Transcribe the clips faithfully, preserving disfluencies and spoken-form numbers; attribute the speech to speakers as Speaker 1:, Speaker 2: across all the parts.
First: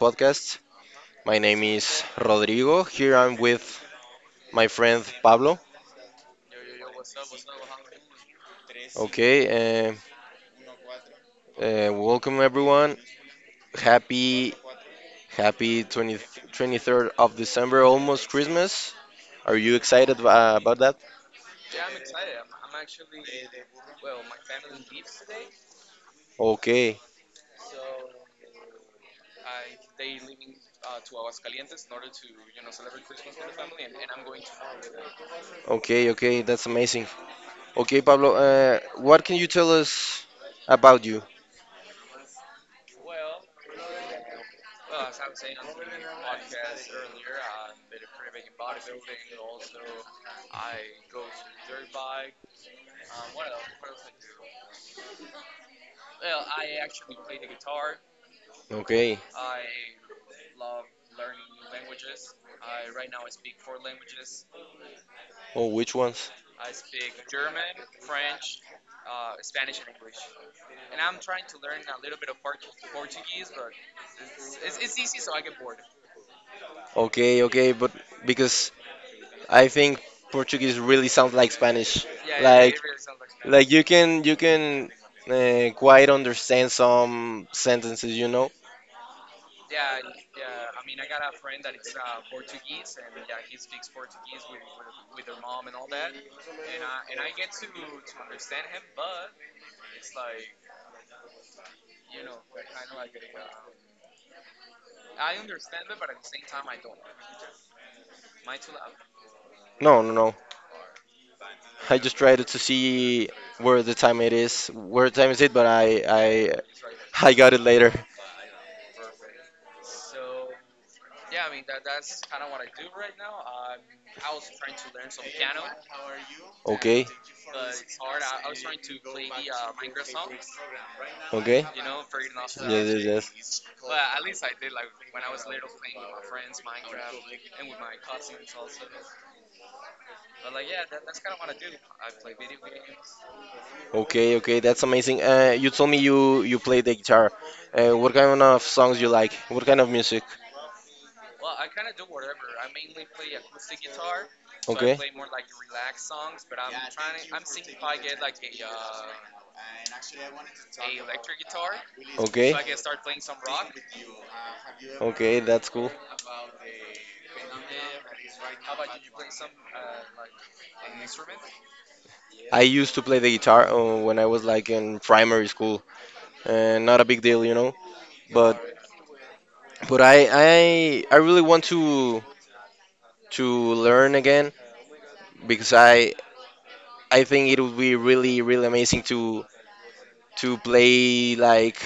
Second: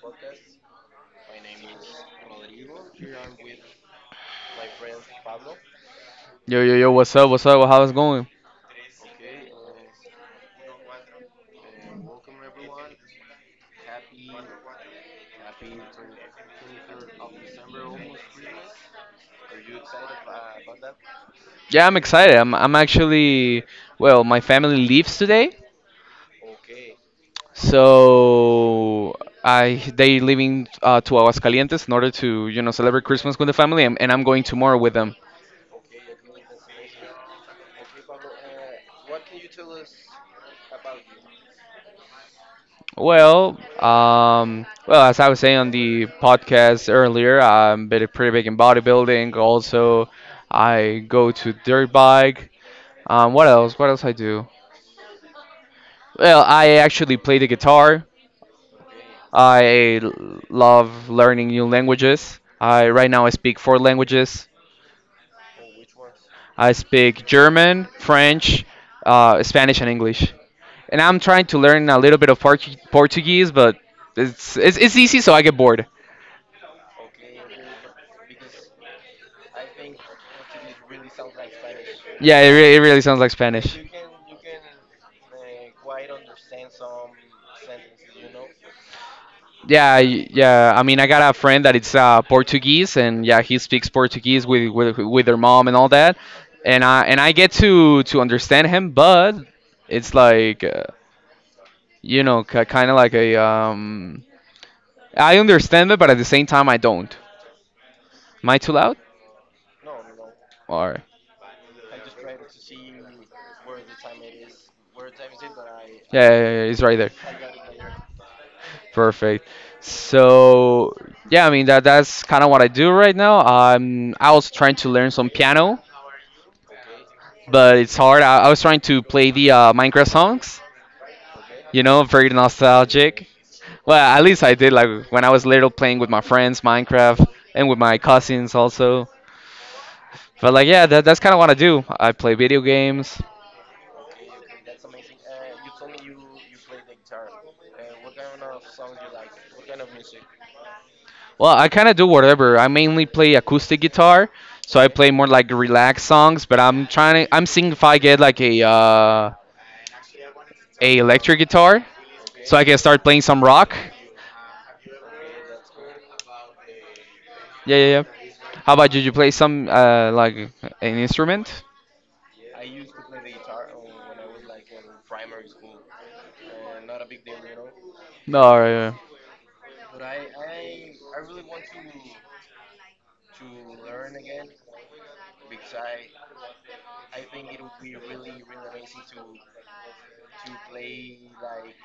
Speaker 1: podcast. My name is Rodrigo. Here I'm with my friend Pablo.
Speaker 2: Yo, yo, yo, what's up? What's up? How's it going?
Speaker 1: Okay, uh, uh, welcome everyone. Happy, happy twenty, twenty-third of December, almost Christmas. Are you excited uh, about that?
Speaker 2: Yeah, I'm excited. I'm, I'm actually, well, my family leaves today.
Speaker 1: Okay,
Speaker 2: So I they leaving uh, to Aguascalientes in order to, you know, celebrate Christmas with the family, and, and I'm going tomorrow with them.
Speaker 1: okay, okay, that's amazing. Okay, Pablo, uh, what can you tell us about you?
Speaker 2: Well, um, well, as I was saying on the podcast earlier, I'm bit pretty big in bodybuilding. Also, I go to dirt bike. Um, what else? What else I do? Well, I actually play the guitar.
Speaker 1: Okay,
Speaker 2: I l- love learning new languages. I Right now I speak four languages.
Speaker 1: oh, which ones?
Speaker 2: I speak German, French, uh, Spanish, and English. And I'm trying to learn a little bit of Portu- Portuguese, but it's, it's it's easy, so I get bored.
Speaker 1: Okay, okay, but because I think Portuguese really sounds like Spanish.
Speaker 2: Yeah, it, re-
Speaker 1: Like,
Speaker 2: it really sounds like
Speaker 1: like
Speaker 2: Spanish.
Speaker 1: you can you can uh, quite understand some sentences, you know?
Speaker 2: Yeah, y- yeah. I mean, I got a friend that it's uh, Portuguese, and yeah, he speaks Portuguese with, with with their mom and all that, and I and I get to to understand him, but it's like uh, You know, k- kind of like a um. I understand it, but at the same time, I don't. Am I too loud?
Speaker 1: No, no, no.
Speaker 2: Or
Speaker 1: I
Speaker 2: Yeah,
Speaker 1: just tried to see where the time it is. Where time is it? But I I
Speaker 2: yeah, yeah, yeah, it's right there.
Speaker 1: I got it later.
Speaker 2: Perfect. So yeah, I mean that that's kind of what I do right now. Um, I was trying to learn some piano,
Speaker 1: Okay,
Speaker 2: but it's hard. I, I was trying to play the uh, Minecraft songs.
Speaker 1: okay.
Speaker 2: You know, very
Speaker 1: Yes, yes,
Speaker 2: nostalgic.
Speaker 1: yes.
Speaker 2: Well, at least I did like when I was little playing with my friends Minecraft and with my cousins also. But like, yeah, that, that's kind of what I do. I play video games.
Speaker 1: Okay, okay. That's amazing. Uh, you told me you you play the guitar. Uh, what kind of songs you like? What kind of music?
Speaker 2: Well, I kind of do whatever. I mainly play acoustic guitar, so I
Speaker 1: Okay.
Speaker 2: play more like relaxed songs. But I'm trying to. I'm seeing if I get like a uh, a electric guitar,
Speaker 1: Okay.
Speaker 2: so I can start playing some rock.
Speaker 1: Okay, that's cool.
Speaker 2: Yeah, yeah, yeah. How about you? You play some uh, like an instrument?
Speaker 1: I used to play the guitar uh, when I was like in primary school, and not a big deal, you know.
Speaker 2: No.
Speaker 1: But
Speaker 2: Yeah.
Speaker 1: but I I I really want to to learn again because I I think it would be really really amazing to to play like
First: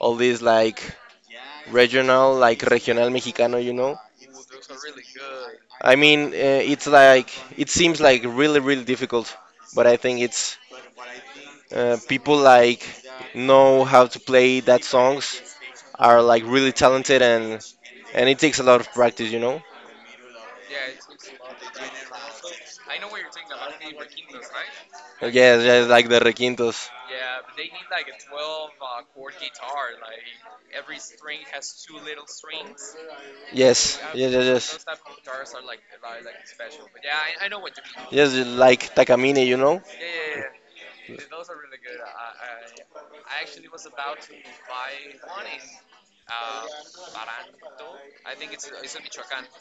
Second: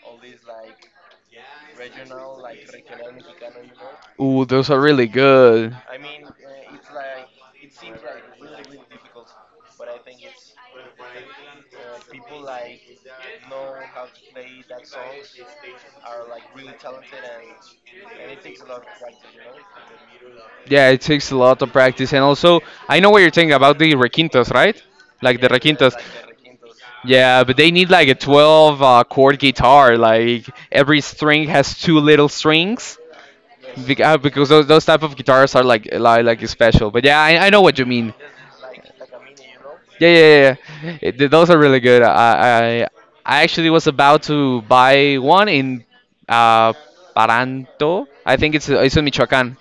Speaker 1: all these like regional like regional mexicano, you know.
Speaker 2: Ooh, those are really good.
Speaker 1: I mean, uh, it's like it seems like really really difficult, but I think it's uh, people like know how to play that songs are like really talented and and it takes a lot of practice, you know.
Speaker 2: Yeah, it takes a lot of practice, and also I know what you're thinking about the requintos, right? Like the
Speaker 1: Yes, yes,
Speaker 2: requintos.
Speaker 1: like the requintos.
Speaker 2: Yeah, but they need like a twelve uh, chord guitar. Like every string has two little strings. Bec-
Speaker 1: Yes,
Speaker 2: uh,
Speaker 1: yes,
Speaker 2: Because those,
Speaker 1: yes,
Speaker 2: those
Speaker 1: yes.
Speaker 2: type of guitars are like like, like special, but yeah, I, I know what you mean.
Speaker 1: Yes, like Takamine, you know.
Speaker 2: Yeah, yeah, yeah. Yeah. It, th- those are really good. I, I I actually was about to buy one in uh Paranto. I think it's it's in Michoacan,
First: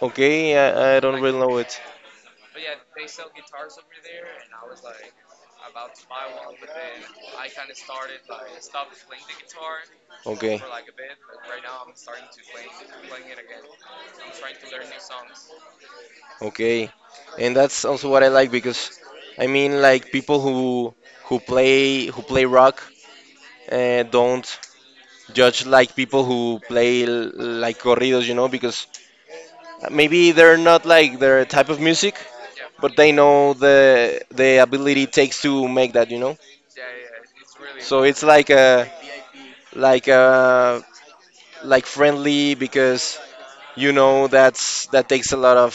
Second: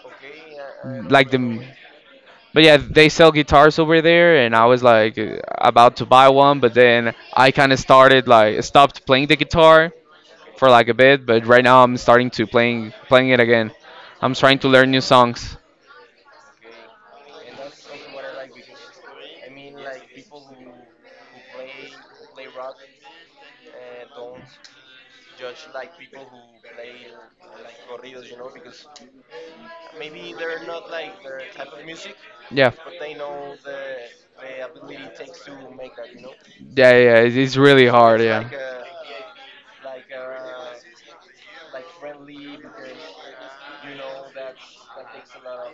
Speaker 1: Okay, I, I don't
Speaker 2: like
Speaker 1: really know
Speaker 2: the
Speaker 1: it.
Speaker 2: But yeah, they sell guitars over there, and I was like uh, about to buy one, but then I kind of started like stopped playing the guitar
Speaker 1: Okay,
Speaker 2: for like a bit, but right now I'm starting to playing playing it again. I'm trying to learn new songs.
Speaker 1: okay, and that's also what I like because, I mean, like people who who play who play rock uh, don't judge like people who play l- like corridos, you know, because maybe they're not like their type of music,
Speaker 2: Yeah,
Speaker 1: but they know the the
Speaker 2: yeah,
Speaker 1: ability it takes to make that, you know.
Speaker 2: yeah. It's, it's really
Speaker 1: So it's
Speaker 2: hard.
Speaker 1: like
Speaker 2: Yeah,
Speaker 1: a like a like friendly because you know that's that takes a lot of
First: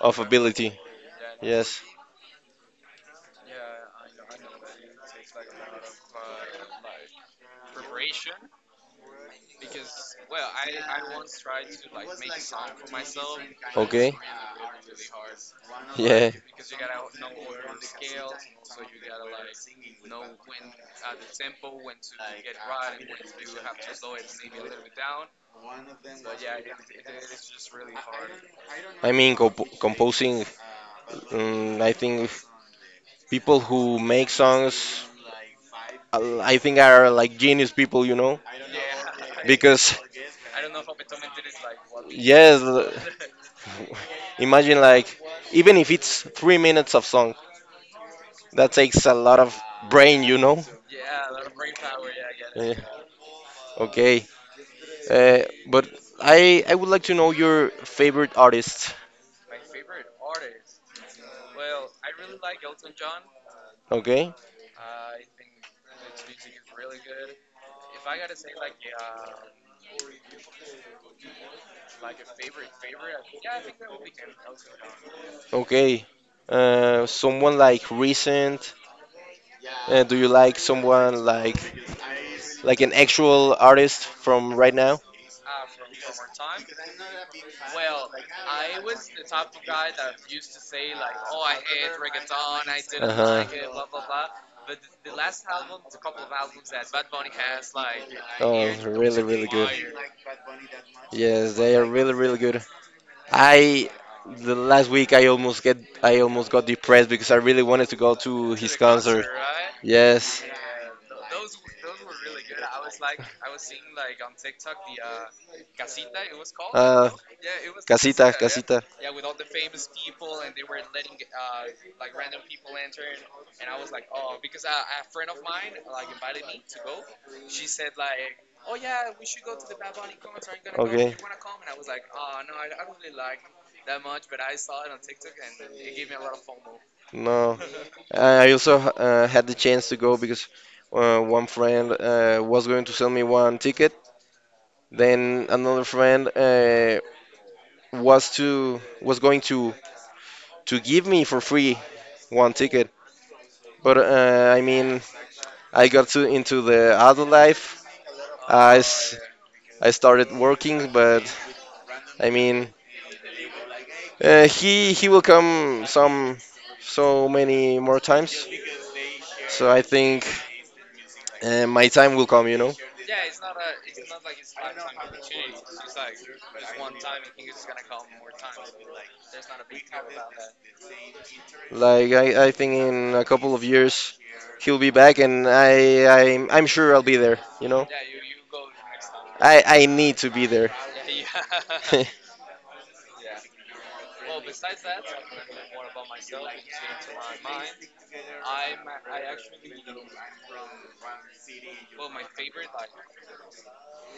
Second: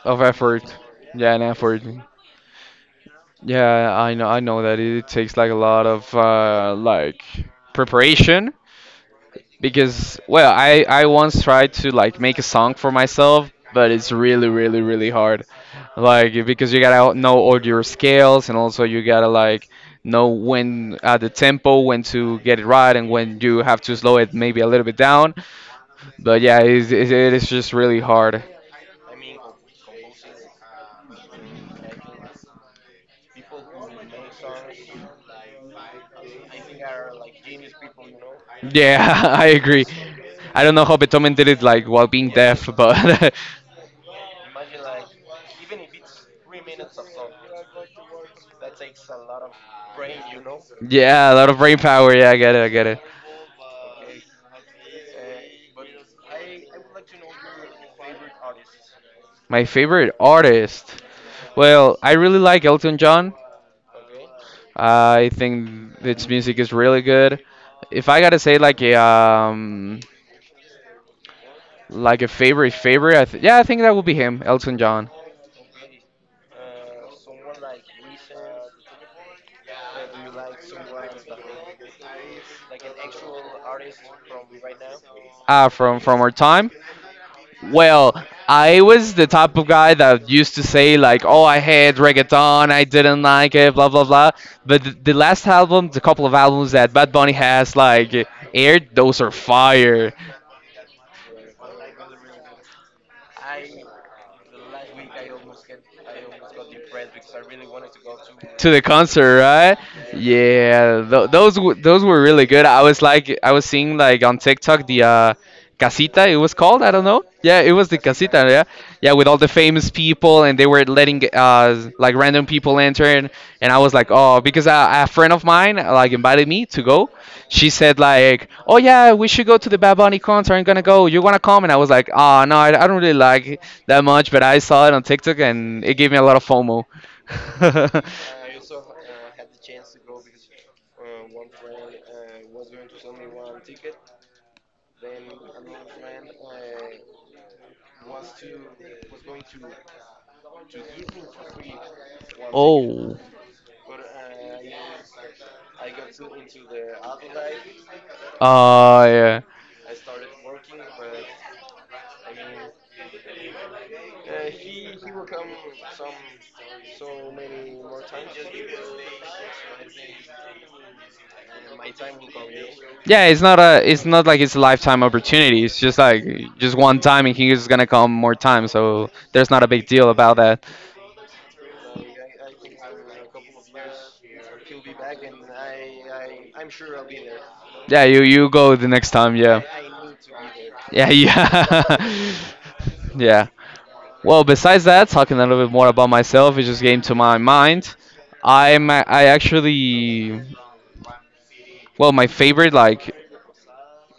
Speaker 1: of
Speaker 2: of effort.
Speaker 1: ability.
Speaker 2: Yeah, and
Speaker 1: Yes.
Speaker 2: effort. Yeah, I know. I know that it takes like a lot of uh, like preparation because well i i once tried to like make a song for myself, but
Speaker 1: Okay.
Speaker 2: it's really really really hard
Speaker 1: Yeah.
Speaker 2: like, because you gotta know all your scales and also you gotta like know when uh, the tempo, when to get it right, and when you have to slow it maybe a little bit down, but yeah, it, it, it is just really hard.
Speaker 1: I mean, comp- composing. Um, I think people who make songs, uh, I think are like genius people, you know,
Speaker 2: Yeah, I agree.
Speaker 1: because
Speaker 2: I don't know how Beethoven did it, like, while being
Speaker 1: yes,
Speaker 2: deaf, but
Speaker 1: imagine like even if it's three minutes of song, that takes a lot of brain, you know.
Speaker 2: yeah, a lot of brain
Speaker 1: Yeah,
Speaker 2: power. Yeah, I get it, I get it.
Speaker 1: okay. Uh, but I I would like to know your favorite artist.
Speaker 2: My favorite artist. Well, I really like Elton John.
Speaker 1: Okay,
Speaker 2: I think its music is really good. If I gotta say like a um like a favorite favorite, I th yeah, I think that would be him, Elton John.
Speaker 1: okay. Uh, someone like recent. Uh, do you like someone like like an actual artist from right now?
Speaker 2: Ah, from from our time. Well, I was the type of guy
Speaker 1: Uh
Speaker 2: that used to say like, "Oh, I hate reggaeton. I didn't
Speaker 1: huh.
Speaker 2: like it. Blah blah blah." But the, the last album, the couple of albums that Bad Bunny has like
Speaker 1: Oh,
Speaker 2: aired, those
Speaker 1: really,
Speaker 2: are
Speaker 1: really good.
Speaker 2: fire.
Speaker 1: Yes, they are really really good. I the last week I almost get I almost got depressed because I really wanted to go to
Speaker 2: To
Speaker 1: his
Speaker 2: the
Speaker 1: concert.
Speaker 2: concert, right?
Speaker 1: Yes.
Speaker 2: Yeah, th- those w- those were really good. I was like, I was seeing like on TikTok the uh, casita. It was called, I don't
Speaker 1: Uh,
Speaker 2: know. Yeah, it was the
Speaker 1: Casita,
Speaker 2: casita. Yeah,
Speaker 1: Casita.
Speaker 2: yeah, with all the famous people, and they were letting uh like random people enter, and, and I was like, oh, because a, a friend of mine like invited me to go. She said like, "Oh yeah, we should go to the Bad Bunny concert. I'm gonna go.
Speaker 1: Okay.
Speaker 2: You wanna come?" And I was like, oh no, I, I don't really like it that much, but I saw it on TikTok, and it gave me a lot of FOMO.
Speaker 1: No, I also uh, had the chance to go because uh, one friend uh, was going to sell me one ticket. Then another friend uh, was to was going to to give me for free one ticket.
Speaker 2: Oh,
Speaker 1: But uh, I mean, I got to into the adult life. I,
Speaker 2: uh,
Speaker 1: s-
Speaker 2: yeah.
Speaker 1: I started working, but I mean, uh, he he will come some so many more times. So I think uh, my time will come. You know,
Speaker 2: Yeah, it's not a, it's not like it's a lifetime opportunity. It's just like just one time, and he's gonna come more time. So there's not a big deal about that.
Speaker 1: like I, I think in a couple of years he'll be back, and I I'm, I'm sure I'll be there. You know,
Speaker 2: Yeah, you you go the next time. Yeah.
Speaker 1: I I need to be there.
Speaker 2: Yeah, yeah. Yeah. Well, besides that, talking a little bit more about myself, it just came to my mind. I'm a- I actually, well, my favorite, like,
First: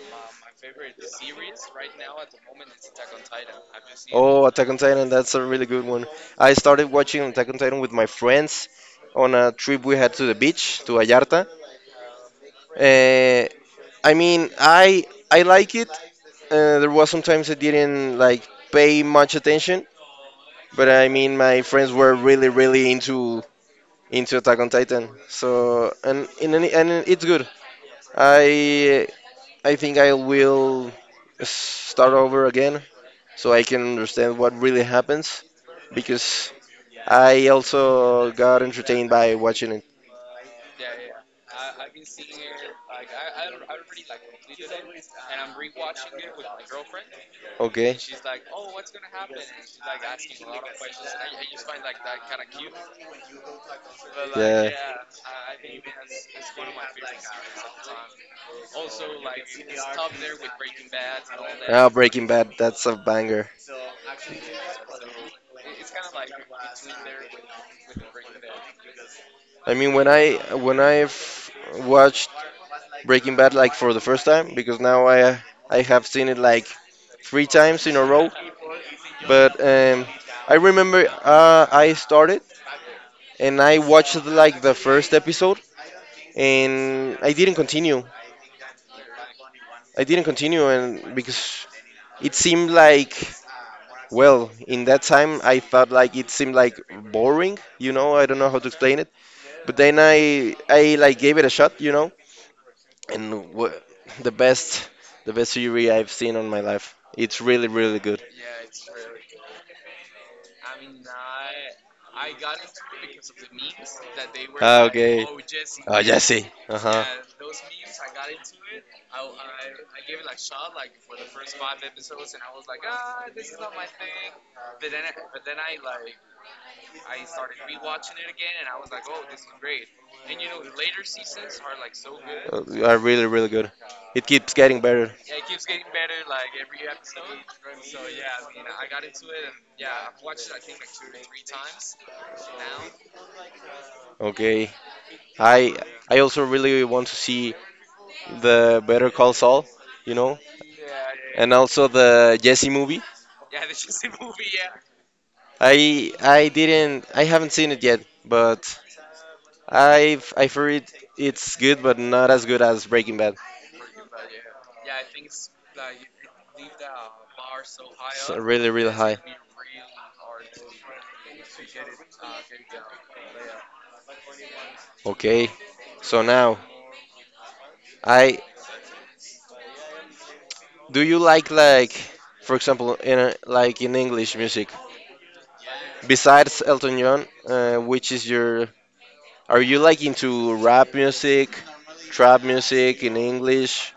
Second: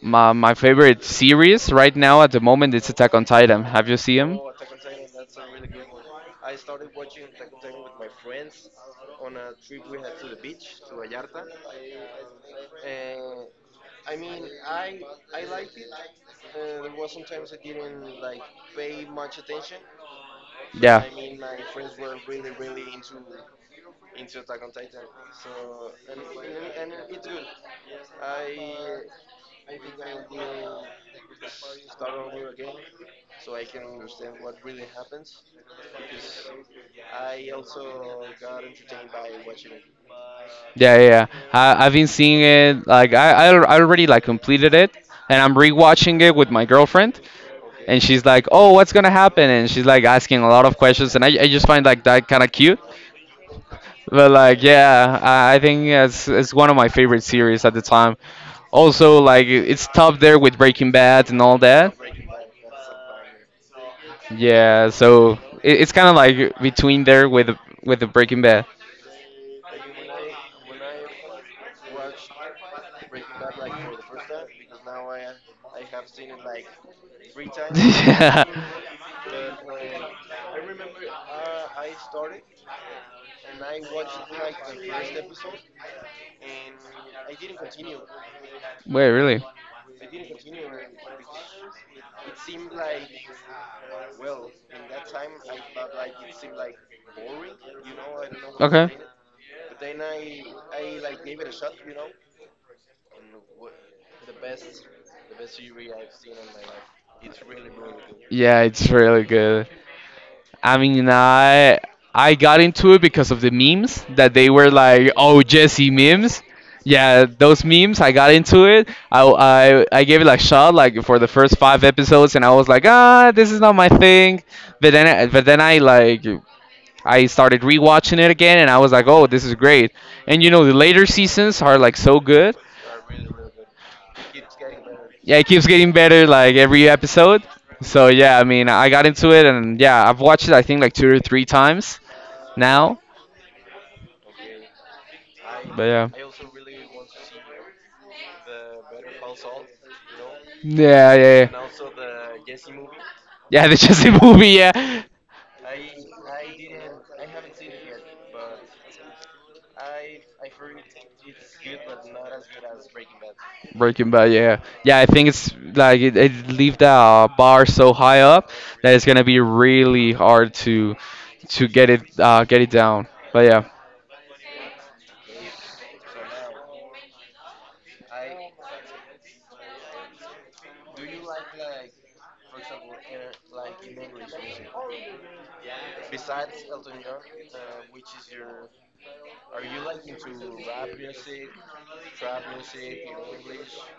Speaker 2: my my favorite series right now at the moment is Attack on Titan. Have you seen him?
Speaker 1: Oh, Attack on Titan, that's a really good one. I started watching Attack on Titan with my friends on a trip we had to the beach, to Vallarta. Uh, I mean, I I like it. Uh, there was sometimes I didn't like pay much attention, but
Speaker 2: Yeah.
Speaker 1: I mean, my friends were really, really into into Attack on Titan. So, and in any, and it's good. I I think I will start over again so I can understand what really happens because I also got entertained by watching it.
Speaker 2: Yeah, yeah, yeah. I, I've been seeing it. Like I, I, al- I already like completed it, and I'm rewatching it with my girlfriend.
Speaker 1: Okay.
Speaker 2: And she's like, "Oh, what's gonna happen?" And she's like asking a lot of questions, and I, I just find like that kind of cute. But like,
Speaker 1: Yeah.
Speaker 2: yeah, I, I think it's it's one of my favorite series at the time. Also, like it- it's top there with Breaking Bad and all
Speaker 1: Ah,
Speaker 2: that.
Speaker 1: Breaking Bad, that's a banger.
Speaker 2: Yeah, so it, it's kind of like between there with with the Breaking Bad.
Speaker 1: I mean, when I when I've watched Breaking Bad like for the first time, because now I I have seen it like three times in a row. But um, I
Speaker 2: Yeah.
Speaker 1: remember uh, I started and I watched like the first episode, and I didn't continue.
Speaker 2: Wait, really?
Speaker 1: I didn't continue, and because it seemed like well, in that time I felt like it seemed like boring. You know, I don't know how to
Speaker 2: Okay.
Speaker 1: explain it. But then I I like gave it a shot. You know, and w- the best the best theory I've seen on my life. It's really really good.
Speaker 2: Yeah, it's really good. I mean, I I got into it because of the memes that they were
Speaker 1: Ah,
Speaker 2: like,
Speaker 1: okay.
Speaker 2: "Oh, Jesse
Speaker 1: Oh,
Speaker 2: memes."
Speaker 1: Jesse. Uh huh.
Speaker 2: Yeah, those memes. I got into it. I I I gave it like shot like for the first five episodes, and I was like, "Ah, this is not my thing." But then I, but then I like I started rewatching it again, and I was like, "Oh, this is great." And you know, the later seasons are like so good.
Speaker 1: Are really really good. It keeps getting better.
Speaker 2: Yeah, it keeps getting better like every episode. So yeah, I mean, I got into it, and yeah, I've watched it I think like two or three times now.
Speaker 1: Okay. I
Speaker 2: But yeah,
Speaker 1: I also really want to see the Better Call Saul, you know,
Speaker 2: yeah, yeah,
Speaker 1: and
Speaker 2: yeah.
Speaker 1: also the Jesse movie.
Speaker 2: Yeah, the Chelsea movie. Yeah,
Speaker 1: I I didn't I haven't seen it yet, but I've I've heard it's good, but not as good as Breaking Bad.
Speaker 2: Breaking Bad, yeah, yeah. I think it's like it, it leave that uh, bar so high
Speaker 1: It's
Speaker 2: up
Speaker 1: really really
Speaker 2: that it's
Speaker 1: high.
Speaker 2: gonna be really hard to to get it uh, get it down. But yeah,
Speaker 1: Okay, so now I do you like like for example in a, like in English music? Besides Elton John, uh, which is your, are you like into rap music, trap music in English?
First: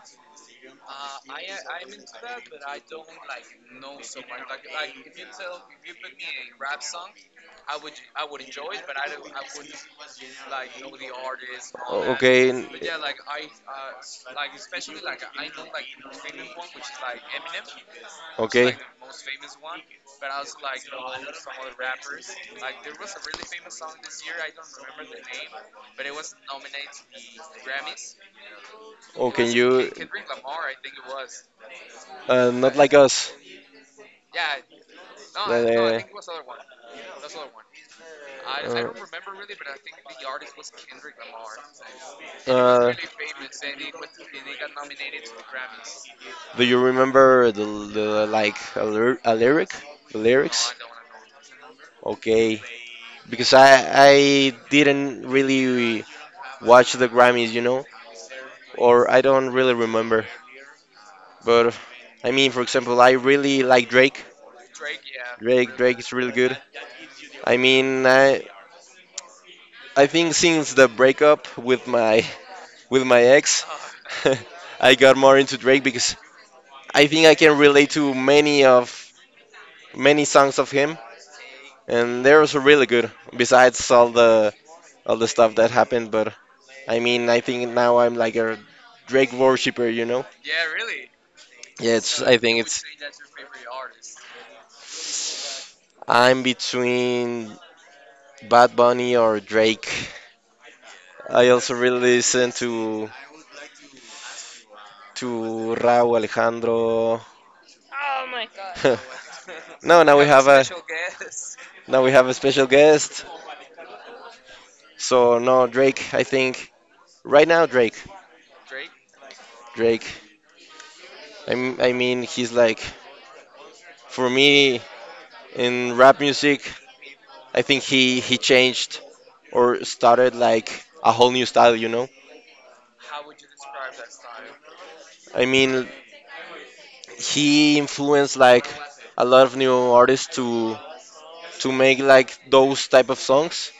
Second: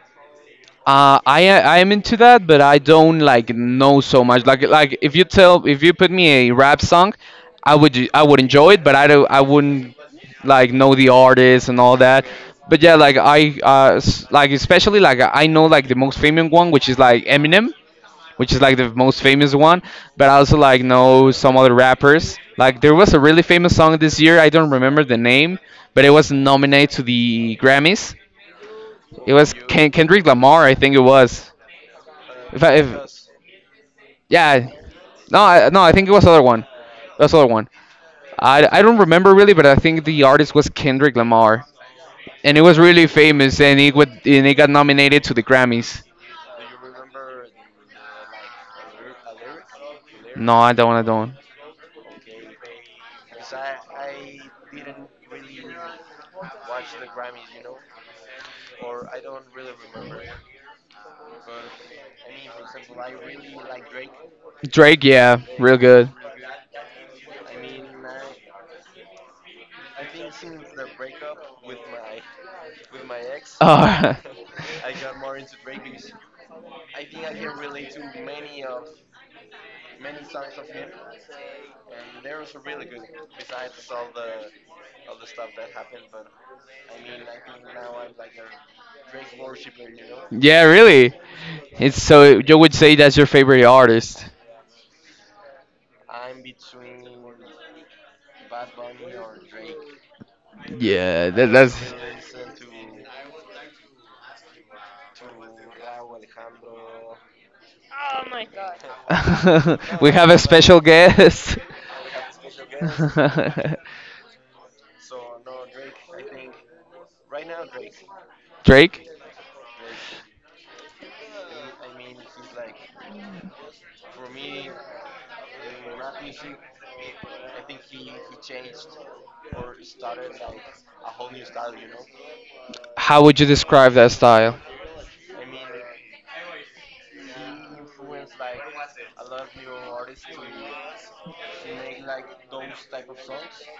Speaker 2: uh, I I am into that, but I don't like know so much. Like like if you tell if you put me a rap song, I would I would enjoy it, but I do I wouldn't like know the artist and all
Speaker 1: O-
Speaker 2: that.
Speaker 1: Okay. n-
Speaker 2: But yeah, like I uh s- like especially like I know like the most famous one, which is like Eminem. Which is
Speaker 1: Okay.
Speaker 2: like the most famous one. But I also like know some other rappers. Like there was a really famous song this year. I don't remember the name, but it was nominated to the Grammys.
Speaker 1: Oh,
Speaker 2: It
Speaker 1: can
Speaker 2: was
Speaker 1: you?
Speaker 2: Ken- Kendrick Lamar, I think it was.
Speaker 1: Uh,
Speaker 2: If
Speaker 1: not
Speaker 2: I,
Speaker 1: like
Speaker 2: if
Speaker 1: us.
Speaker 2: Yeah, no, I, no, I think it was
Speaker 1: Uh,
Speaker 2: other one. It was other one. I, I don't remember really, but I think the artist was Kendrick Lamar,
Speaker 1: uh,
Speaker 2: and it was
Speaker 1: uh,
Speaker 2: really famous, and it would, and it got nominated to the Grammys.
Speaker 1: Do you remember the, the like a, lyr- a lyric, the No,
Speaker 2: No,
Speaker 1: lyrics?
Speaker 2: I don't. I don't.
Speaker 1: Okay, because I I didn't really watch the Grammys, you know, or I don't really remember. But I mean, for example, I really like Drake.
Speaker 2: Drake, yeah,
Speaker 1: Drake
Speaker 2: real
Speaker 1: Drake
Speaker 2: good.
Speaker 1: is really good. I mean, I I think since
Speaker 2: Oh.
Speaker 1: the breakup with my with my ex, I got more into Drake because I think I can relate to many of many songs of him, and they're also really good. Besides all the all the stuff that happened, but I mean, I think now I'm like a Drake worshipper, you know?
Speaker 2: Yeah, really.
Speaker 1: Yeah,
Speaker 2: It's
Speaker 1: it's I
Speaker 2: So you
Speaker 1: think
Speaker 2: would
Speaker 1: it's
Speaker 2: say that's your favorite artist?
Speaker 1: I'm between Bad Bunny or Drake.
Speaker 2: Yeah,
Speaker 1: I
Speaker 2: that,
Speaker 1: also
Speaker 2: that's.
Speaker 1: really listen to to Raúl Alejandro. no,
Speaker 2: We, no,
Speaker 1: now we
Speaker 2: have a
Speaker 1: have a
Speaker 2: special guest.
Speaker 1: now we have a special guest. So no, Drake. I think right now Drake.
Speaker 2: Drake.
Speaker 1: Drake. I m- I mean, he's like for me, in rap music, I think he he changed or started like a whole new style. You know,
Speaker 2: How would you describe that style?
Speaker 1: I mean, he influenced like a lot of new artists to to make like those type of songs.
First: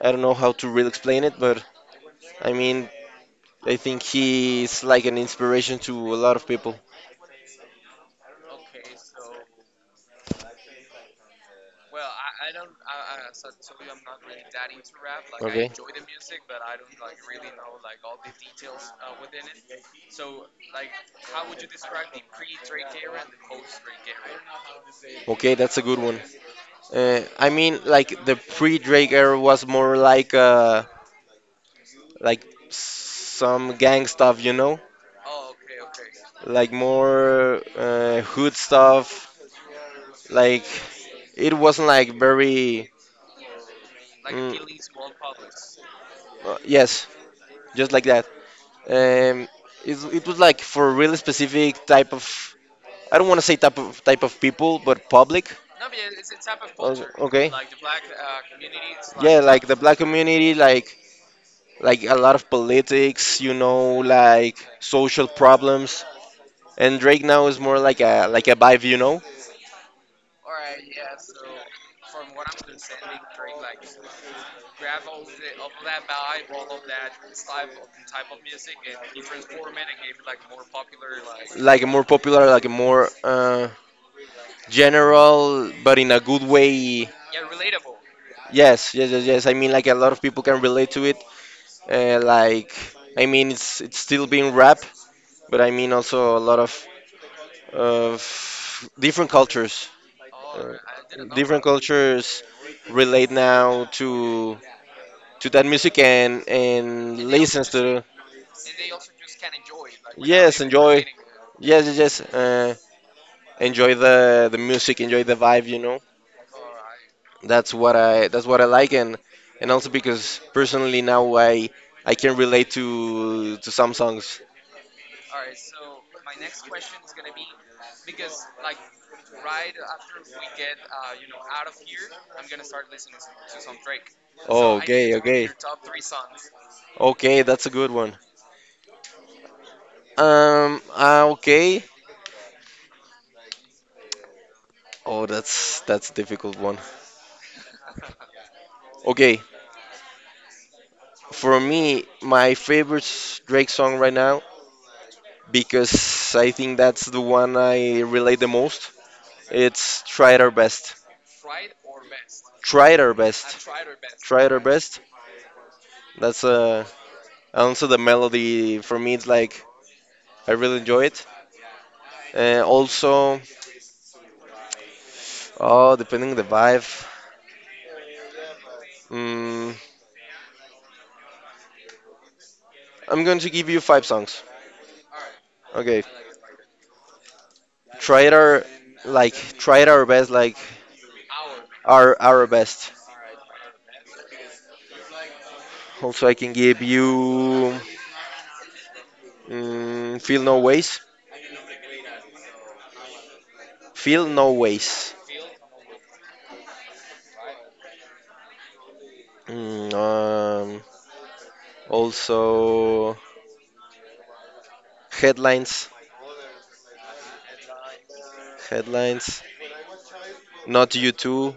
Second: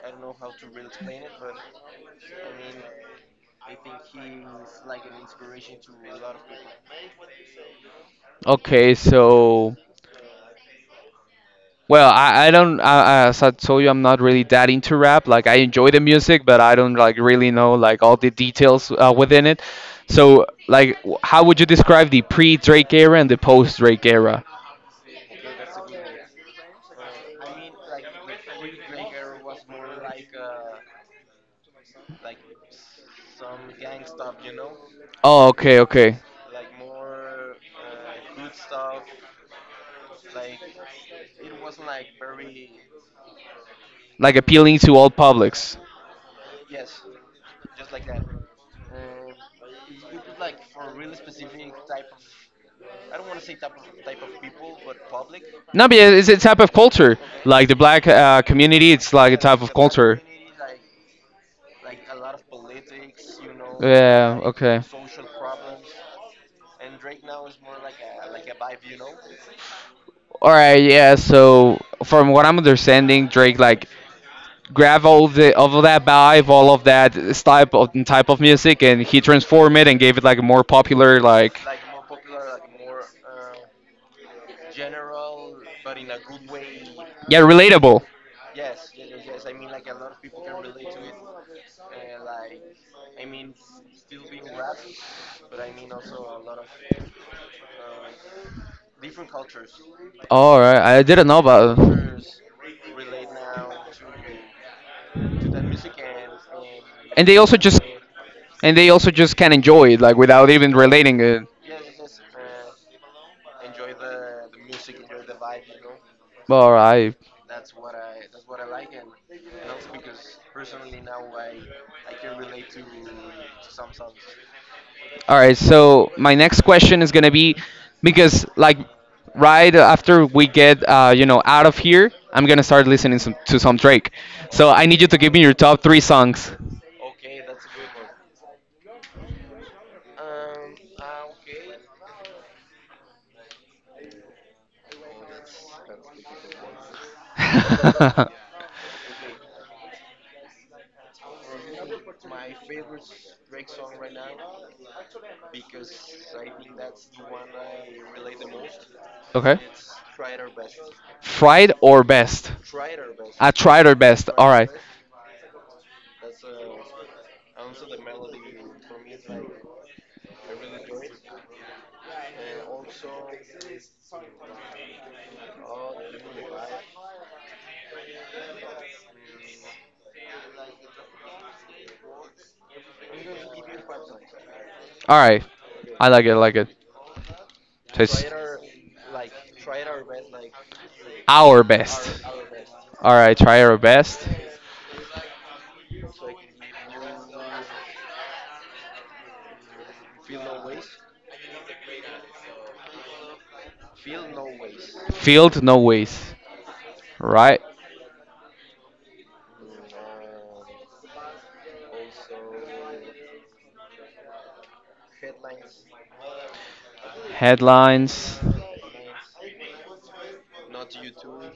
Speaker 1: I don't know how to really explain it, but I mean, I think he's like an inspiration to a lot of people.
Speaker 2: Okay, so well, I, I don't I, as I told you, I'm not really that into rap. Like I
Speaker 1: Okay,
Speaker 2: enjoy the music, but I don't like really know like all the details uh, within it. So like, w- how would you describe the pre-Drake era and the post-Drake era?
Speaker 1: okay, that's a good one. Uh, I mean, like the pre-Drake era was more like uh, like some gang stuff, you know,
Speaker 2: Oh, okay, okay.
Speaker 1: like more uh, hood stuff. Like it wasn't like very.
Speaker 2: Like appealing
Speaker 1: mm,
Speaker 2: to all publics.
Speaker 1: uh, yes, just like that. Um, it, it was like for really specific type of. I don't want to say type of type of people, but public.
Speaker 2: No, but it's a type of
Speaker 1: Also-
Speaker 2: culture.
Speaker 1: okay.
Speaker 2: Like the black uh, community, it's like a
Speaker 1: yeah,
Speaker 2: type
Speaker 1: like
Speaker 2: of
Speaker 1: the black
Speaker 2: culture.
Speaker 1: community, like like a lot of politics, you know,
Speaker 2: Yeah,
Speaker 1: like
Speaker 2: okay.
Speaker 1: social problems. And Drake now is more like a like a vibe, you know,
Speaker 2: All right, yeah. So from what I'm understanding, Drake like grab all of the all of that vibe, all of that type of type of music, and he transformed it and gave it like a more popular, like,
Speaker 1: like a more popular, like a more uh, general, but in a good way.
Speaker 2: yeah, relatable.
Speaker 1: Yes, yes, yes, yes. I mean, like a lot of people can relate to it. Uh, like, I mean, it's it's still being rap, but I mean also a lot of of different cultures.
Speaker 2: All
Speaker 1: Uh,
Speaker 2: right, I didn't know
Speaker 1: different
Speaker 2: about.
Speaker 1: cultures relate now to to that music and and
Speaker 2: And they also
Speaker 1: listens
Speaker 2: just
Speaker 1: to
Speaker 2: and they also just can enjoy it like without
Speaker 1: yes,
Speaker 2: even
Speaker 1: enjoy.
Speaker 2: relating it.
Speaker 1: Yes, yes, yes. Uh, enjoy the the music, enjoy the vibe. You know,
Speaker 2: All right.
Speaker 1: that's what I that's what I like, and and also because personally now I I can relate to to some songs.
Speaker 2: All right, so my next question is gonna be because like right after we get uh, you know out of here, I'm gonna start listening some, to some Drake. So
Speaker 1: Oh,
Speaker 2: I need you
Speaker 1: okay,
Speaker 2: to give me
Speaker 1: okay,
Speaker 2: your top three songs.
Speaker 1: okay. That's a good one. Um, uh, okay. Oh, that's that's a difficult one. Okay, for me, my favorite Drake song right now because I think that's the one I relate the most
Speaker 2: okay.
Speaker 1: it's tried our best.
Speaker 2: Fried or best?
Speaker 1: Tried our
Speaker 2: I
Speaker 1: best.
Speaker 2: tried or best. All
Speaker 1: Tried our
Speaker 2: right.
Speaker 1: best. That's uh, also the melody for me. It's like I really enjoy it. And also, oh, depending on the vibe, mm, I'm going to give you five songs.
Speaker 2: All right.
Speaker 1: Okay,
Speaker 2: I like it. I like it. Just
Speaker 1: tried our like tried our best, like
Speaker 2: our
Speaker 1: our
Speaker 2: best.
Speaker 1: our best.
Speaker 2: All right. Try our best.
Speaker 1: Also, I can give you mm, feel no ways. Feel no ways.
Speaker 2: Field no ways. Right.
Speaker 1: Mm, um, also, headlines.
Speaker 2: Headlines.
Speaker 1: Headlines. Not You Too.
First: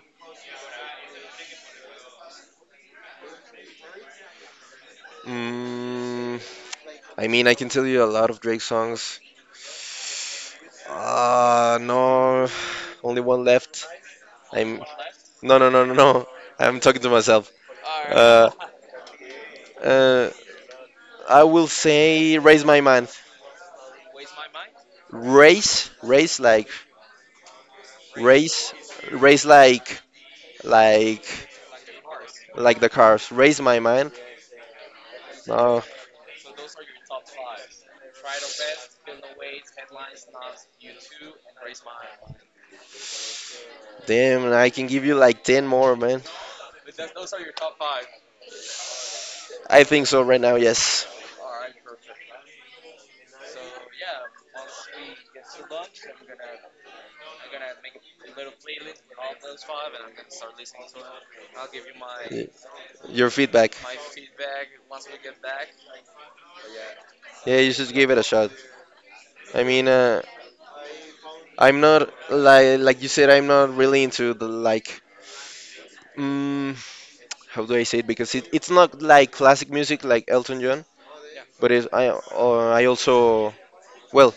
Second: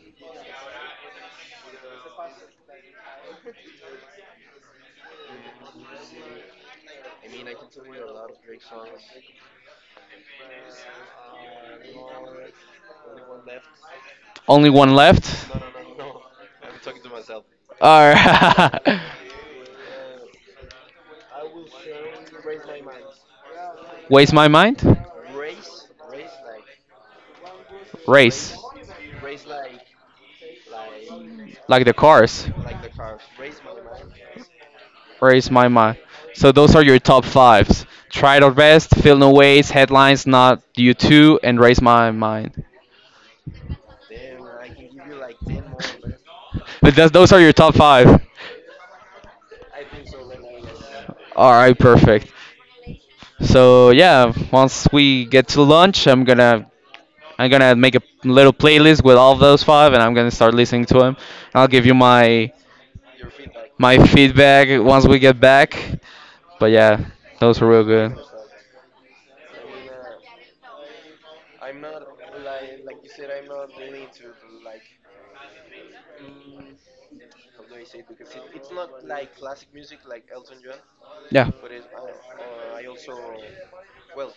Speaker 1: Mm, I mean, I can tell you a lot of Drake songs. Uh, no, only one left.
Speaker 2: Only
Speaker 1: I'm
Speaker 2: one left.
Speaker 1: no, no, no, no, no. I'm talking to myself.
Speaker 2: All
Speaker 1: Uh,
Speaker 2: right.
Speaker 1: uh, I will say raise my mind.
Speaker 2: Waste my mind.
Speaker 1: Race, race like
Speaker 2: Race.
Speaker 1: race, race like like
Speaker 2: Like the cars.
Speaker 1: like the cars. Raise my mind.
Speaker 2: Race my
Speaker 1: No,
Speaker 2: mind. So those are your top fives. Try to rest, feel no waste, headlines, not you too, and raise my mind.
Speaker 1: damn, I can give you like ten more, man.
Speaker 2: But that's, those are your top five.
Speaker 1: I think so right now. Yes.
Speaker 2: All right, perfect. So yeah, once we get to lunch, I'm gonna I'm gonna make a little playlist with all of those five, and I'm gonna start listening to them. I'll give you
Speaker 1: Y-
Speaker 2: my
Speaker 1: Your feedback.
Speaker 2: my feedback once we get back. But yeah,
Speaker 1: Yeah,
Speaker 2: those were
Speaker 1: you
Speaker 2: real
Speaker 1: should give
Speaker 2: good.
Speaker 1: it a shot. I mean, uh, I'm not like like you said, I'm not really into the like. Mm, how do I say it? Because it, it's not like classic music like Elton John,
Speaker 2: Yeah.
Speaker 1: but it's, I uh, I also well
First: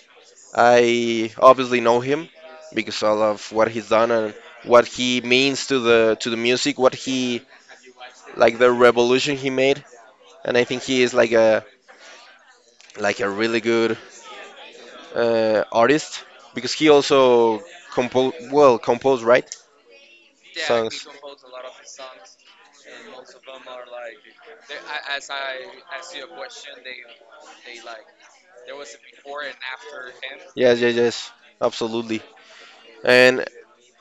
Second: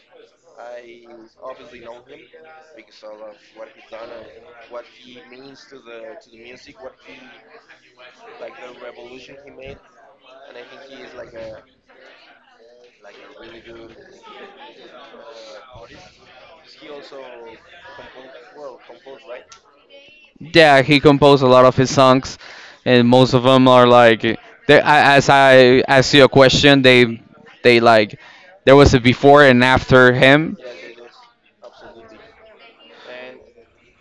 Speaker 1: I obviously know him because I love what he's done and what he means to the to the music, what he like the revolution he made, and I think he is like a like a really good uh, artist because he also compose well composed right. Yeah,
Speaker 2: Yeah, he
Speaker 1: songs.
Speaker 2: composed a lot of his songs, and most of them are like, they, I- as I asked you a question, they they like, there was a before and after him.
Speaker 1: Yes, yes, yes, absolutely. And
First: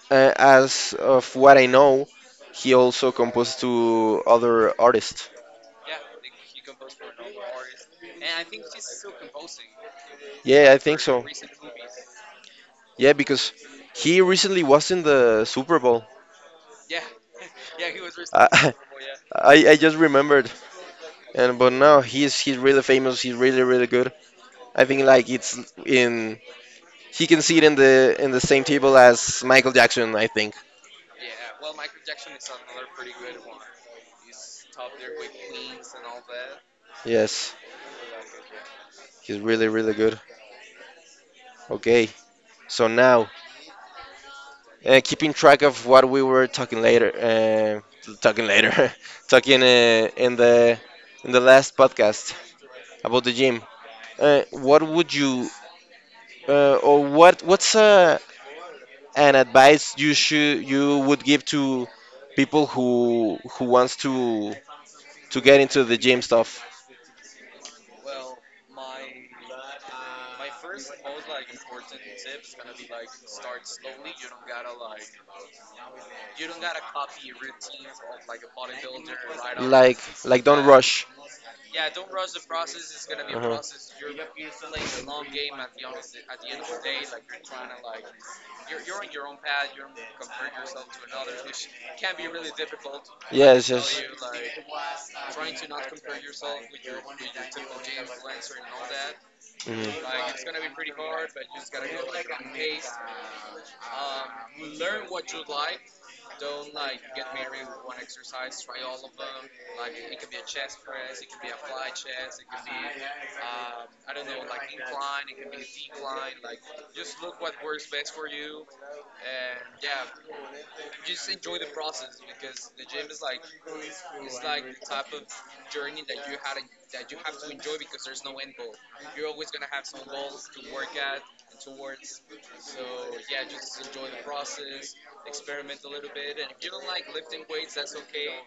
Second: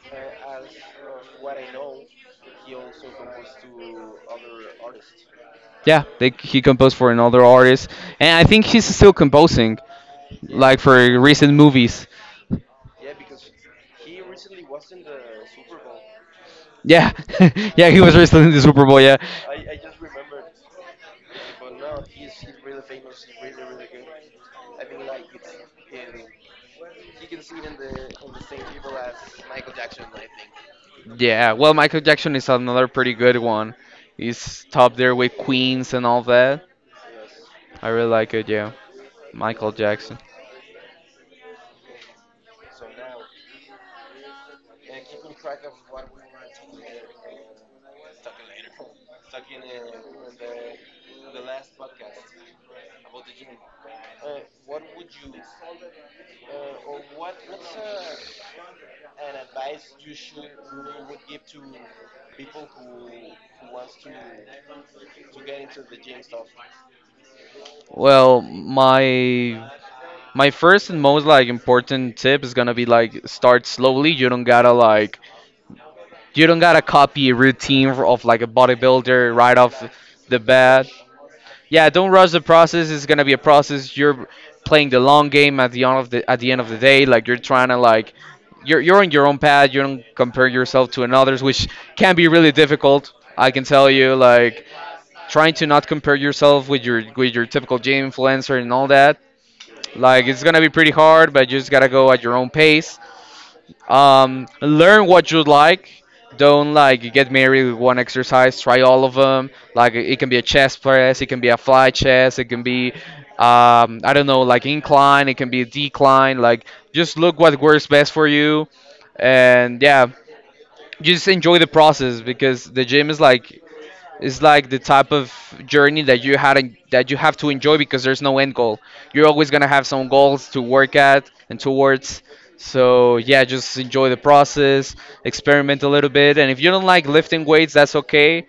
Speaker 1: uh, as of what I know, he also composed to other artists.
Speaker 2: Yeah, they, he composed for another artist, and I think he's still composing,
Speaker 1: Yeah, I
Speaker 2: like for
Speaker 1: think so.
Speaker 2: recent movies.
Speaker 1: Yeah, because he recently was in the Super Bowl.
Speaker 2: Yeah, yeah, he was wrestling in the
Speaker 1: I,
Speaker 2: Super Bowl. Yeah,
Speaker 1: I, I just remembered, and but now he's he's really famous. He's really really good. I think like it's in he can see it in the in the same table as Michael Jackson, I think.
Speaker 2: yeah. Well, Michael Jackson is another pretty good one. He's top there with Queens and all that.
Speaker 1: Yes,
Speaker 2: I really like it. Yeah,
Speaker 1: he's really
Speaker 2: Michael
Speaker 1: really good.
Speaker 2: Jackson.
Speaker 1: Okay, so now uh, keeping track of what we were talking later, uh, talking later, talking uh, in the in the last podcast about the gym. Uh, what would you uh, or what what's uh, an advice you should you would give to people who who wants to to get into the gym stuff?
Speaker 2: Well, my my first and most like important tip is gonna be like start slowly. You don't gotta like you don't gotta copy a routine of like a bodybuilder right off
Speaker 1: Like
Speaker 2: the bat.
Speaker 1: rush.
Speaker 2: Yeah, don't rush the process. It's gonna be a process. You're playing the long game at the end of the at the end of the day. Like you're trying to like you're you're on your own path. You don't compare yourself to another's, which can be really difficult. I can
Speaker 1: Yes.
Speaker 2: tell you, like trying to not compare yourself with your with your typical gym influencer and all that.
Speaker 1: Mhm.
Speaker 2: Like it's gonna be pretty hard, but you just gotta go at your own pace. Um, learn what you like. Don't like get married with one exercise. Try all of them. Like it can be a chest press, it can be a fly chest, it can be um, I don't know, like incline, it can be a decline. Like just look what works best for you, and yeah, just enjoy the process because the gym is like it's like the type of journey that you had en- that you have to enjoy because there's no end goal. You're always gonna have some goals to work at and towards. So yeah, just enjoy the process, experiment a little bit, and if you don't like lifting weights, that's okay.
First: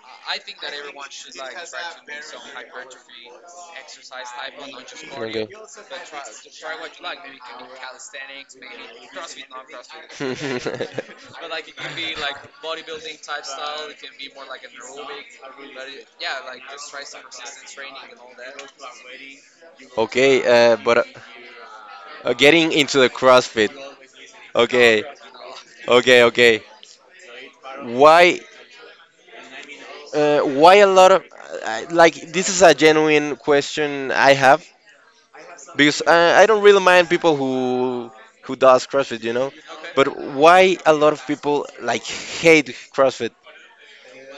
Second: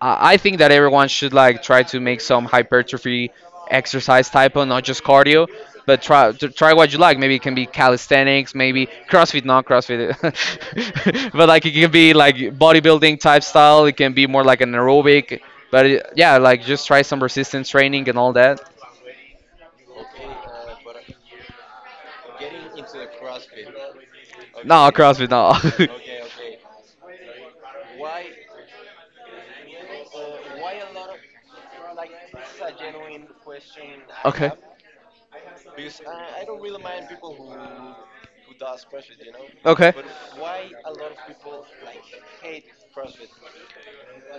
Speaker 2: I I think that everyone should like try to make some hypertrophy exercise type of not just cardio, but try to try what you like. Maybe it can be calisthenics, maybe CrossFit, not CrossFit,
Speaker 1: CrossFit.
Speaker 2: but like it can be like bodybuilding type style. It can be more like an aerobic, but it, yeah, like just try some resistance training and all that.
Speaker 1: Okay, uh, but uh, uh, getting into the CrossFit.
Speaker 2: No,
Speaker 1: Okay,
Speaker 2: CrossFit, no.
Speaker 1: okay, okay. Why Uh, why a lot of I- like this is a genuine question I
Speaker 2: okay.
Speaker 1: have because I, I don't really mind people who who does CrossFit, you know. Okay.
Speaker 2: Okay.
Speaker 1: But why a lot of people like hate CrossFit?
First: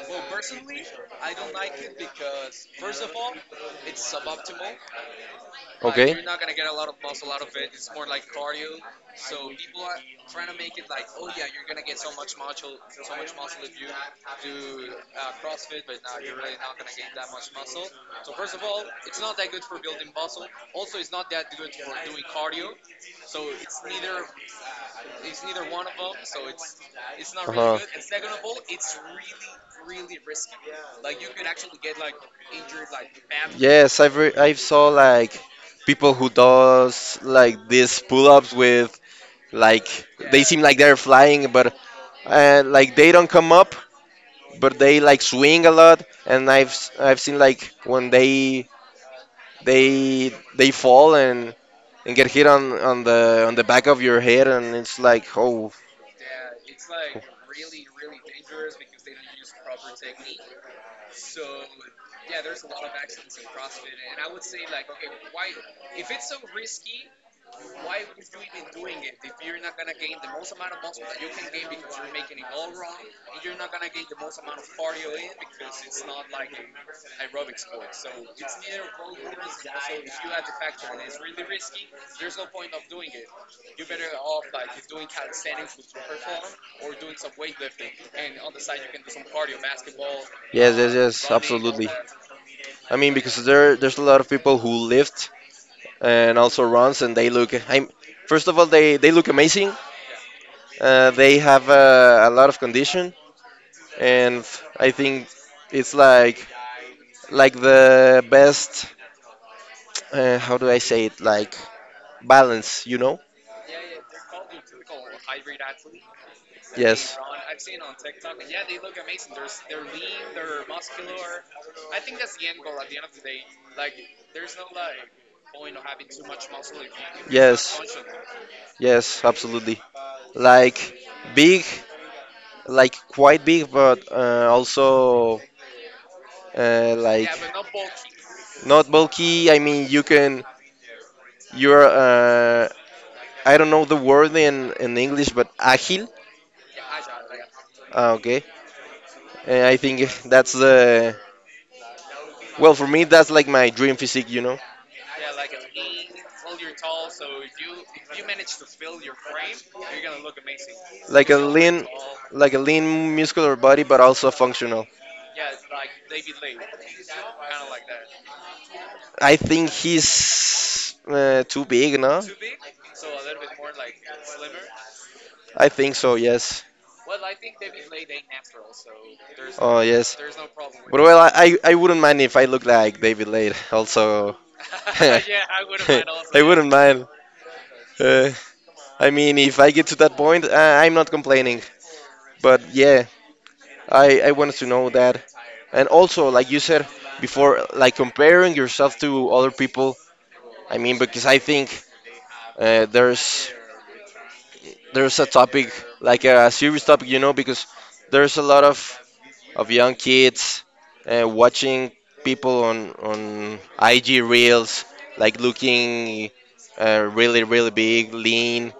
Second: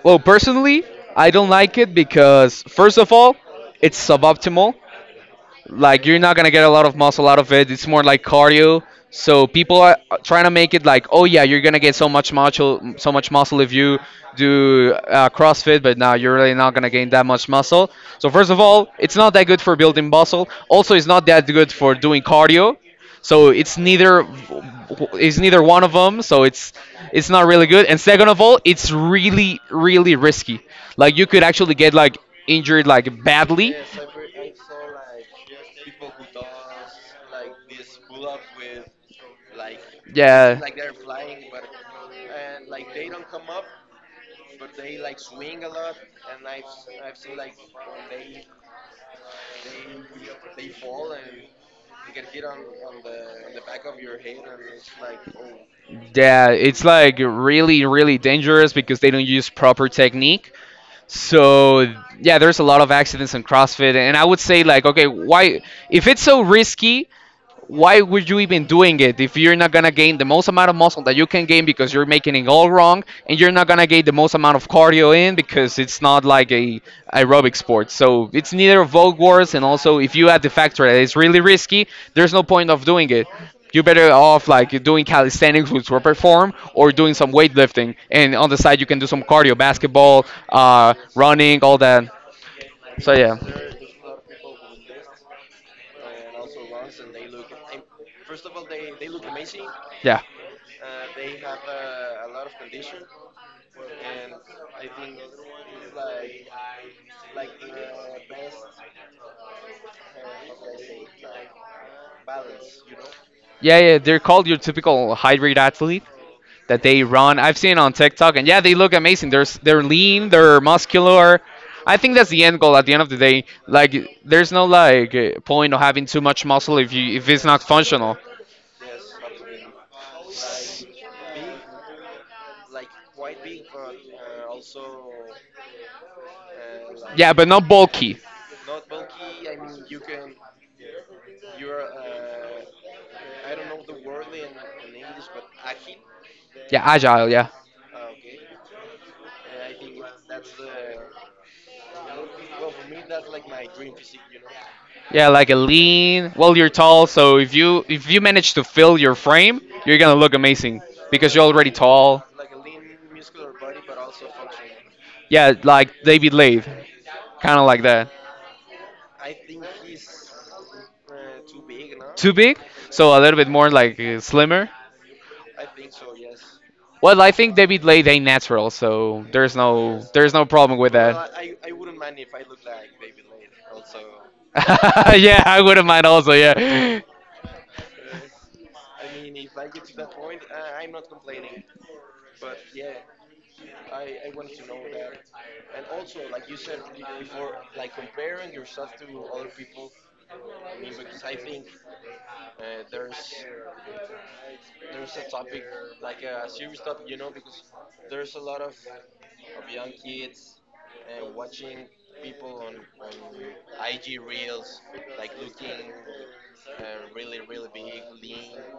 Speaker 2: Well, personally, I don't like it because, first of all, it's suboptimal, like you're
Speaker 1: Okay.
Speaker 2: not gonna get a lot of muscle out of it. It's more like cardio. So people are trying to make it like, oh yeah, you're gonna get so much muscle, so much muscle if you do uh, CrossFit, but now you're really not gonna gain that much muscle. So first of all, it's not that good for building muscle. Also, it's not that good for doing cardio. So it's neither it's neither one of them. So it's it's not really
Speaker 1: Uh-huh.
Speaker 2: good. And second of all, it's really really risky. Like you could actually get like injured like badly,
Speaker 1: Yes, I've re I've saw like people who does like these pull-ups with like they
Speaker 2: yeah.
Speaker 1: seem like they're flying, but uh, like they don't come up but they like swing a lot, and I've s- I've seen like when they they they fall and and get hit on on the on the back of your head, and it's like oh
Speaker 2: Yeah, it's like really, really dangerous because they don't use proper technique. So yeah, there's a lot of accidents in CrossFit, and I would say like, okay, why if it's so risky, why would you even doing it if you're not gonna gain the most amount of muscle that you can gain because you're making it all wrong and you're not gonna gain the most amount of cardio in because it's not like a aerobic sport, so it's neither vogue wars, and also if you add the factor that it's really risky, there's no point of doing it. You're better off like doing calisthenics with proper form or doing some weightlifting, and on the side you can do some cardio, basketball,
Speaker 1: yes yes
Speaker 2: uh,
Speaker 1: yes
Speaker 2: running, all
Speaker 1: absolutely.
Speaker 2: that.
Speaker 1: I
Speaker 2: So
Speaker 1: mean
Speaker 2: yeah,
Speaker 1: because there there's a lot of people who lift and also runs, and they look I'm first of all they they look amazing.
Speaker 2: yeah.
Speaker 1: Uh, they have uh, a lot of condition, and I think it's like like the best uh, how do I say it like balance, you know.
Speaker 2: Yeah, yeah, they're called your typical hybrid athlete that they
Speaker 1: Yes.
Speaker 2: run. I've seen on TikTok, and yeah, they look amazing. They're s- they're lean, they're muscular. I think that's the end goal. At the end of the day, like there's no like uh, point of having too much muscle if you if it's not
Speaker 1: Yes.
Speaker 2: functional.
Speaker 1: Yes, absolutely. Like big, like quite big, but uh, also uh, like
Speaker 2: Yeah, but not bulky.
Speaker 1: not bulky. I mean, you can you're uh, I don't know the word in in English, but agile.
Speaker 2: Yeah, agile. Yeah,
Speaker 1: Ah, okay. Uh, I think that's the well for me, that's like my dream physique, you know.
Speaker 2: yeah, like a lean. Well, you're tall, so if you if you manage to fill your frame, you're gonna look amazing
Speaker 1: like
Speaker 2: because
Speaker 1: a
Speaker 2: you're already
Speaker 1: lean,
Speaker 2: tall.
Speaker 1: like a lean muscular body, but also functional.
Speaker 2: Yeah, like David Lathe, kind of like that.
Speaker 1: I think he's uh, too big, no?
Speaker 2: Too big? So a little bit more like uh, slimmer?
Speaker 1: I think so. Yes.
Speaker 2: Well, I think David Late ain't natural, so there's
Speaker 1: Oh
Speaker 2: no
Speaker 1: yes.
Speaker 2: there's no problem with
Speaker 1: But well, I,
Speaker 2: that.
Speaker 1: I I wouldn't mind if I look like David Lade also.
Speaker 2: yeah, I wouldn't
Speaker 1: I
Speaker 2: mind also,
Speaker 1: wouldn't
Speaker 2: yeah.
Speaker 1: mind. Uh, I mean, if I get to that point, uh, I'm not complaining. But yeah, I, I wanted to know that. And also, like you said before, like comparing yourself to other people. I mean, because I think uh, there's there's a topic like a serious topic, you know, because there's a lot of of young kids uh, watching people on on I G reels, like looking uh, really really big, lean,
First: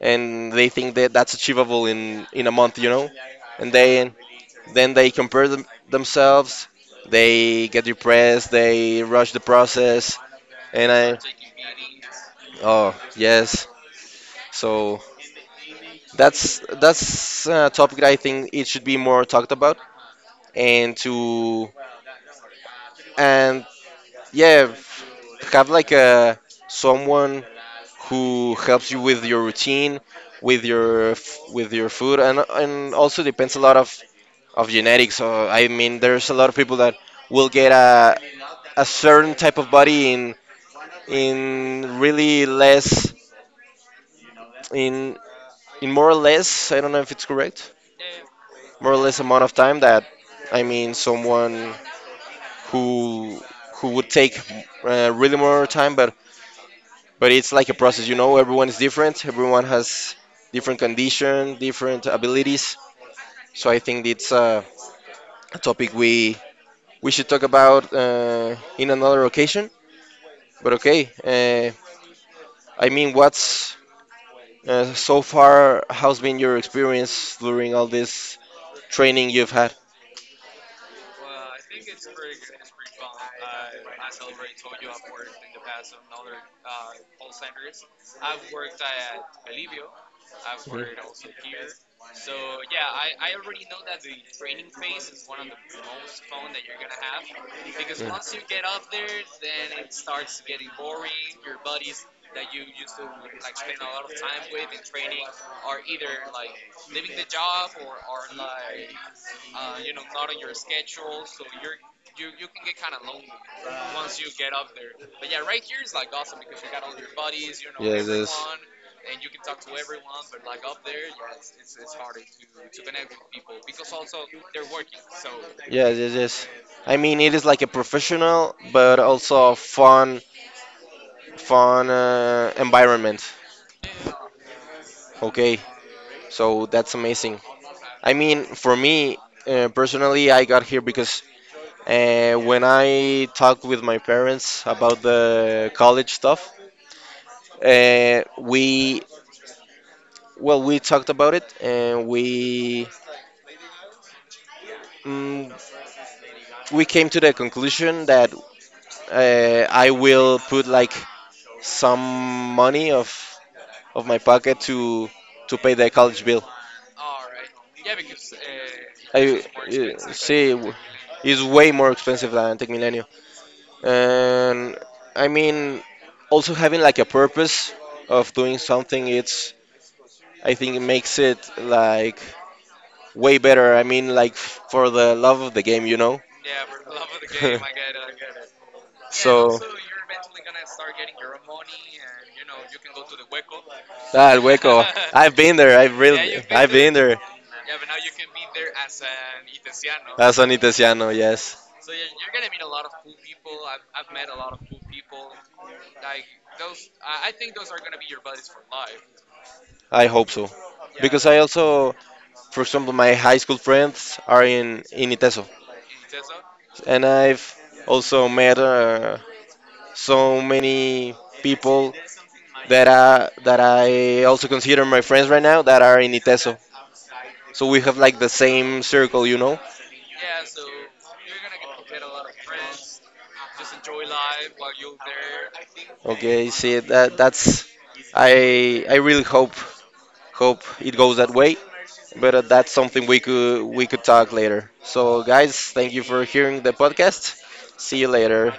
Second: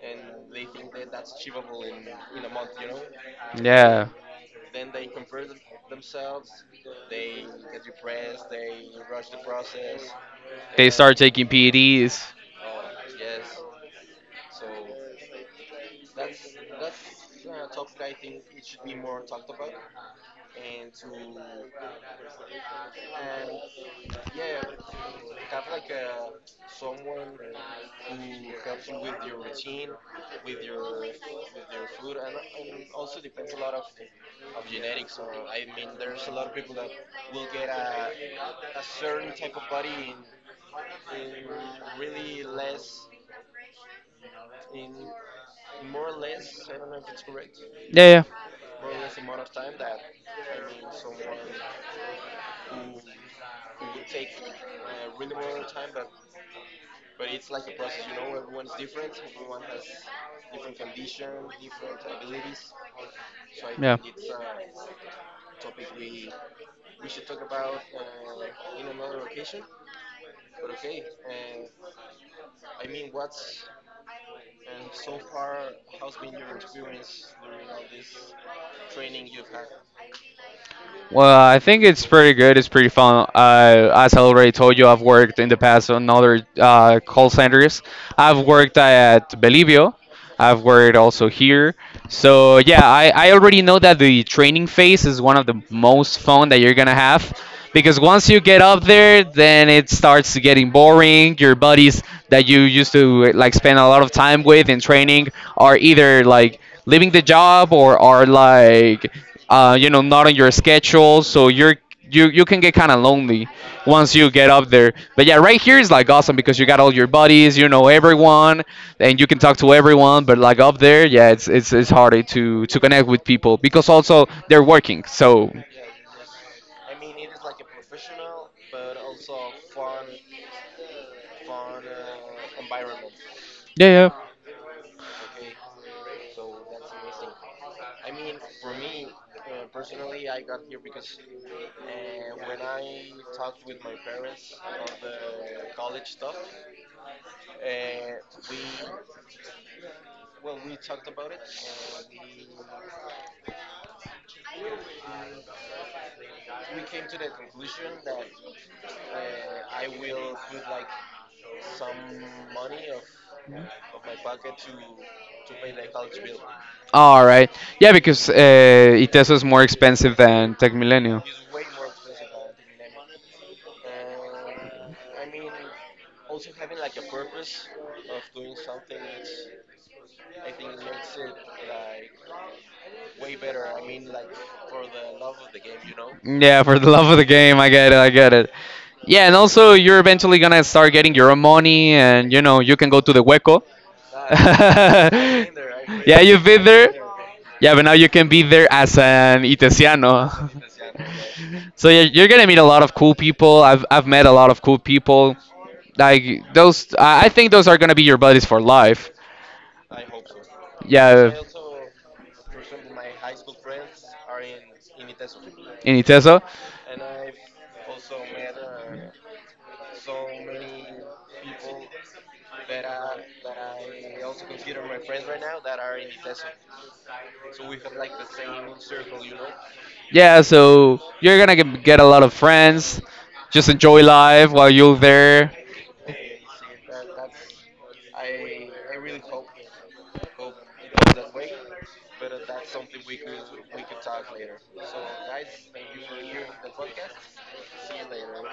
Speaker 1: and they think that that's achievable in in a month, you know, and
Speaker 2: Yeah.
Speaker 1: then then they compare them, themselves, they get depressed, they rush the process,
Speaker 2: They
Speaker 1: and I
Speaker 2: start taking P E Ds.
Speaker 1: oh yes, so That's that's a topic that I think it should be more talked about and to and yeah, f- have like a someone who helps you with your routine, with your f- with your food, and and also depends a lot of of genetics. So I mean, there's a lot of people that will get a a certain type of body in in really less in in more or less, I don't know if it's correct,
Speaker 2: Yeah,
Speaker 1: more or less amount of time that I mean someone who who would take uh, really more time but but it's like a process, you know. Everyone is different, everyone has different condition, different abilities, so I
Speaker 2: yeah. Yeah.
Speaker 1: think it's uh, a topic we we should talk about uh, in another occasion. But okay, uh, I mean what's uh, so far how's been your experience during all this training you've had?
Speaker 2: Well, I think it's pretty good. It's pretty fun. Uh, as I already told you, I've worked in the past on other uh, call centers. I've worked at Belivio. I've worked also here.
Speaker 1: Yes
Speaker 2: So yeah, I, I already know that the training phase is one of the most fun that you're gonna have because once you get up there, then it starts getting boring. Your buddies that you used to like spend a lot of time with in training are either like leaving the job or are like uh, you know, not on your schedule, so you're you you can get kind of lonely once you get up there. But yeah, right here is like awesome because you got all your buddies, you know
Speaker 1: yes.
Speaker 2: everyone, and you can talk to everyone. But like up there, yeah, it's it's it's harder to to connect with people because also they're working. So
Speaker 1: Yes, yes, yes. I mean, it is like a professional but also fun, fun uh, environment.
Speaker 2: yeah, yeah.
Speaker 1: Okay, so that's amazing. I mean, for me, uh, personally, I got here because uh, when I talked with my parents about the college stuff, uh, we well, we talked about it and we mm, we came to the conclusion that uh, I will put like some money of of my pocket to to pay the college bill.
Speaker 2: All right, yeah, because uh, Iteso
Speaker 1: I
Speaker 2: is more
Speaker 1: uh,
Speaker 2: expensive
Speaker 1: see
Speaker 2: than
Speaker 1: w-
Speaker 2: Tech Millennium.
Speaker 1: it's way more expensive than Tech Milenio, and I mean also having like a purpose of doing something. It's I think it makes it like way better. I mean like f- for the love of the game, you know.
Speaker 2: Yeah, for the love of the game, I get it, I get it. Yeah, and
Speaker 1: So.
Speaker 2: also you're eventually gonna start getting your own money, and you know you can go to the hueco.
Speaker 1: That Hueco. I've been there. I've yeah,
Speaker 2: yeah, you've
Speaker 1: really,
Speaker 2: been
Speaker 1: I've been
Speaker 2: there.
Speaker 1: there. Yeah.
Speaker 2: Yeah, but now you can be there as an
Speaker 1: As an
Speaker 2: itesiano.
Speaker 1: Itesiano, yes.
Speaker 2: So yeah, you're gonna meet a lot of cool people. I've I've met a lot of cool people. Like those, I I think those are gonna be your buddies for life.
Speaker 1: I hope so. Yeah. Because
Speaker 2: Yeah,
Speaker 1: I also, for example, my high school friends are in, in Iteso.
Speaker 2: in Iteso.
Speaker 1: And I've also met uh, so many people that, uh, that I also consider my friends right now that are in Iteso. So we have like the same circle, you know?
Speaker 2: Yeah, so you're gonna get get a lot of friends. Just enjoy life while you're there.
Speaker 1: Okay, see, that that's, I, I really hope. Hope it goes that way. But uh, that's something we could we could talk later. So guys, thank you for hearing the podcast. See you later.